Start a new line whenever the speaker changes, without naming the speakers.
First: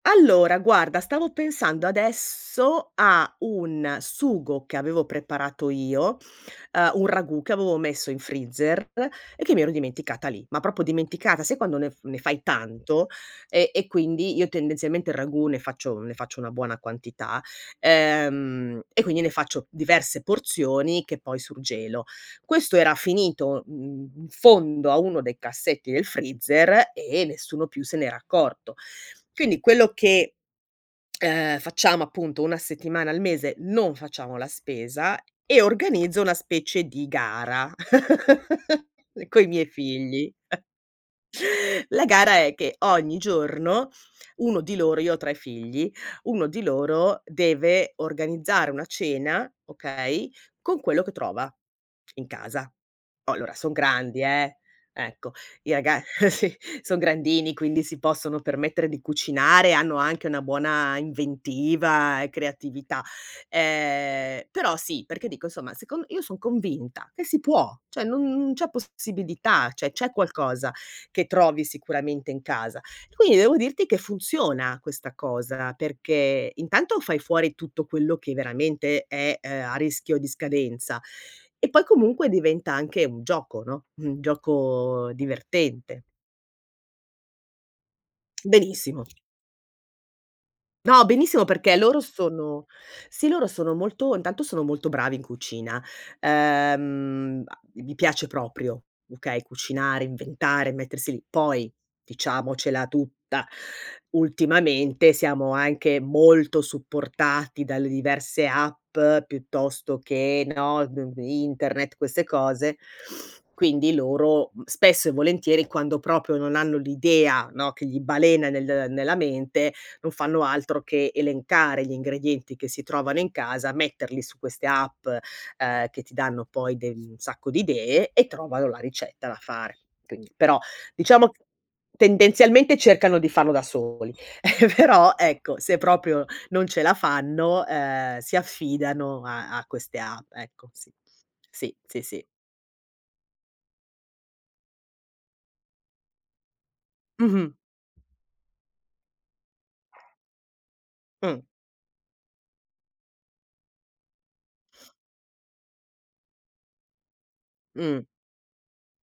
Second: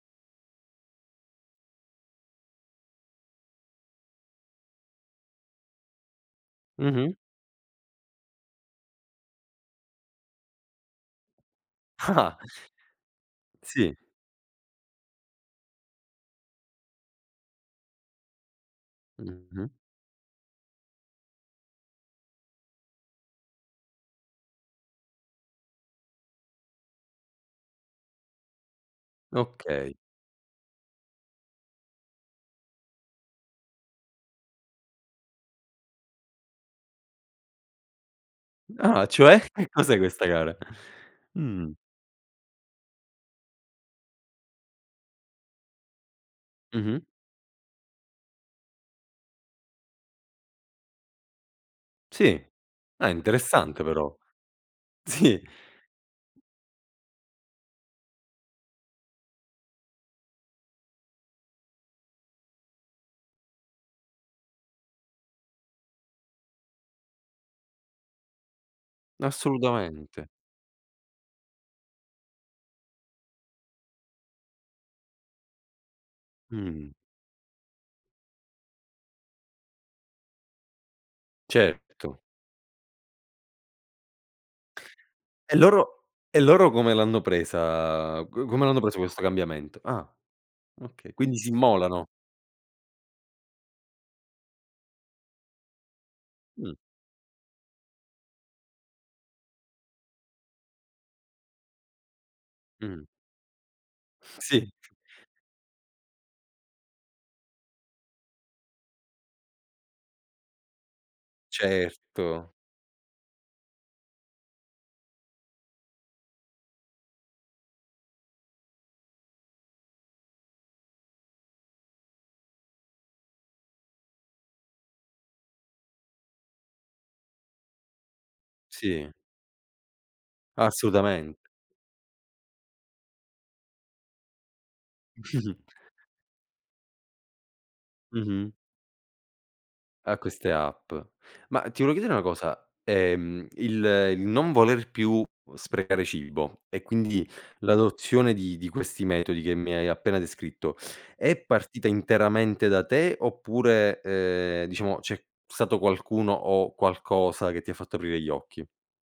Allora, guarda stavo pensando adesso a un sugo, che avevo preparato io, uhm, un
Mh-mh.
ragù che avevo messo in freezer e che mi ero dimenticata lì. Ma proprio dimenticata, sai quando ne f ne
Ah-ah.
fai tanto? E e
Sì.
quindi io tendenzialmente il ragù ne faccio ne faccio una buona quantità, ehm, e quindi ne faccio
Mh-mh.
diverse porzioni che poi surgelo. Questo era finito, mhmm, in fondo a uno dei cassetti del freezer e nessuno più se n'era accorto. Quindi quello
Okay.
che, uhm, facciamo appunto una settimana al mese non facciamo la spesa, e organizzo una specie di gara
Ah, cioè?
coi miei
Che cos'è questa
figli.
gara? Mh.
La gara è che ogni giorno, uno di loro io ho 3 figli, uno di
Mh-mh.
loro, deve organizzare una cena, okay, con quello che trova in
Sì.
casa.
Ah,
Oh, allora son
interessante però.
grandi eh, ecco.
Sì.
I raga sì son grandini quindi si possono permettere di cucinare, hanno anche una buona inventiva e creatività. Ehm, però sì, perché dico insomma, secon io son convinta che si può, cioè non non c'è possibilità, cioè c'è
Assolutamente.
qualcosa che trovi sicuramente in casa. Quindi devo dirti che funziona questa cosa, perché
Mh.
intanto fai fuori tutto quello che veramente è, uhm, a rischio di scadenza e poi
Certo.
comunque diventa anche un gioco, no, un gioco
E loro
divertente.
e loro come l'hanno presa come l'hanno preso
Benissimo.
questo cambiamento? Ah
No,
okay, quindi
benissimo
si
perché loro
immolano.
sono sì, loro sono molto intanto sono molto bravi in cucina.
Mh.
Ehm, gli piace proprio, okay, cucinare, inventare, mettersi lì. Poi, diciamocela
Mh.
tutta,
Sì.
ultimamente siamo anche molto supportati dalle diverse app, piuttosto che, no, d n internet, queste
Certo.
cose. Quindi loro spesso e volentieri quando proprio non hanno l'idea, no, che gli balena nel nella mente, non fanno altro che elencare gli ingredienti che si trovano in casa, metterli su queste app, uhm, che ti danno poi de un sacco di idee e trovano la
Sì.
ricetta da fare. Quindi, però diciamo,
Assolutament
tendenzialmente cercano di farlo da soli, però ecco se proprio non ce la fanno, ehm, si
Mh-mh.
affidano a queste
Ah,
app,
queste
ecco.
app.
Sì,
Ma
sì,
ti volevo
sì
chiedere una
sì.
cosa, ehm, il il non voler più sprecare cibo e quindi
Mh-mh.
l'adozione di di questi metodi che mi hai appena descritto, è
Mh.
partita interamente da te oppure, uhm, diciamo c'è stato qualcuno o qualcosa che ti ha fatto
Mh.
aprire gli occhi?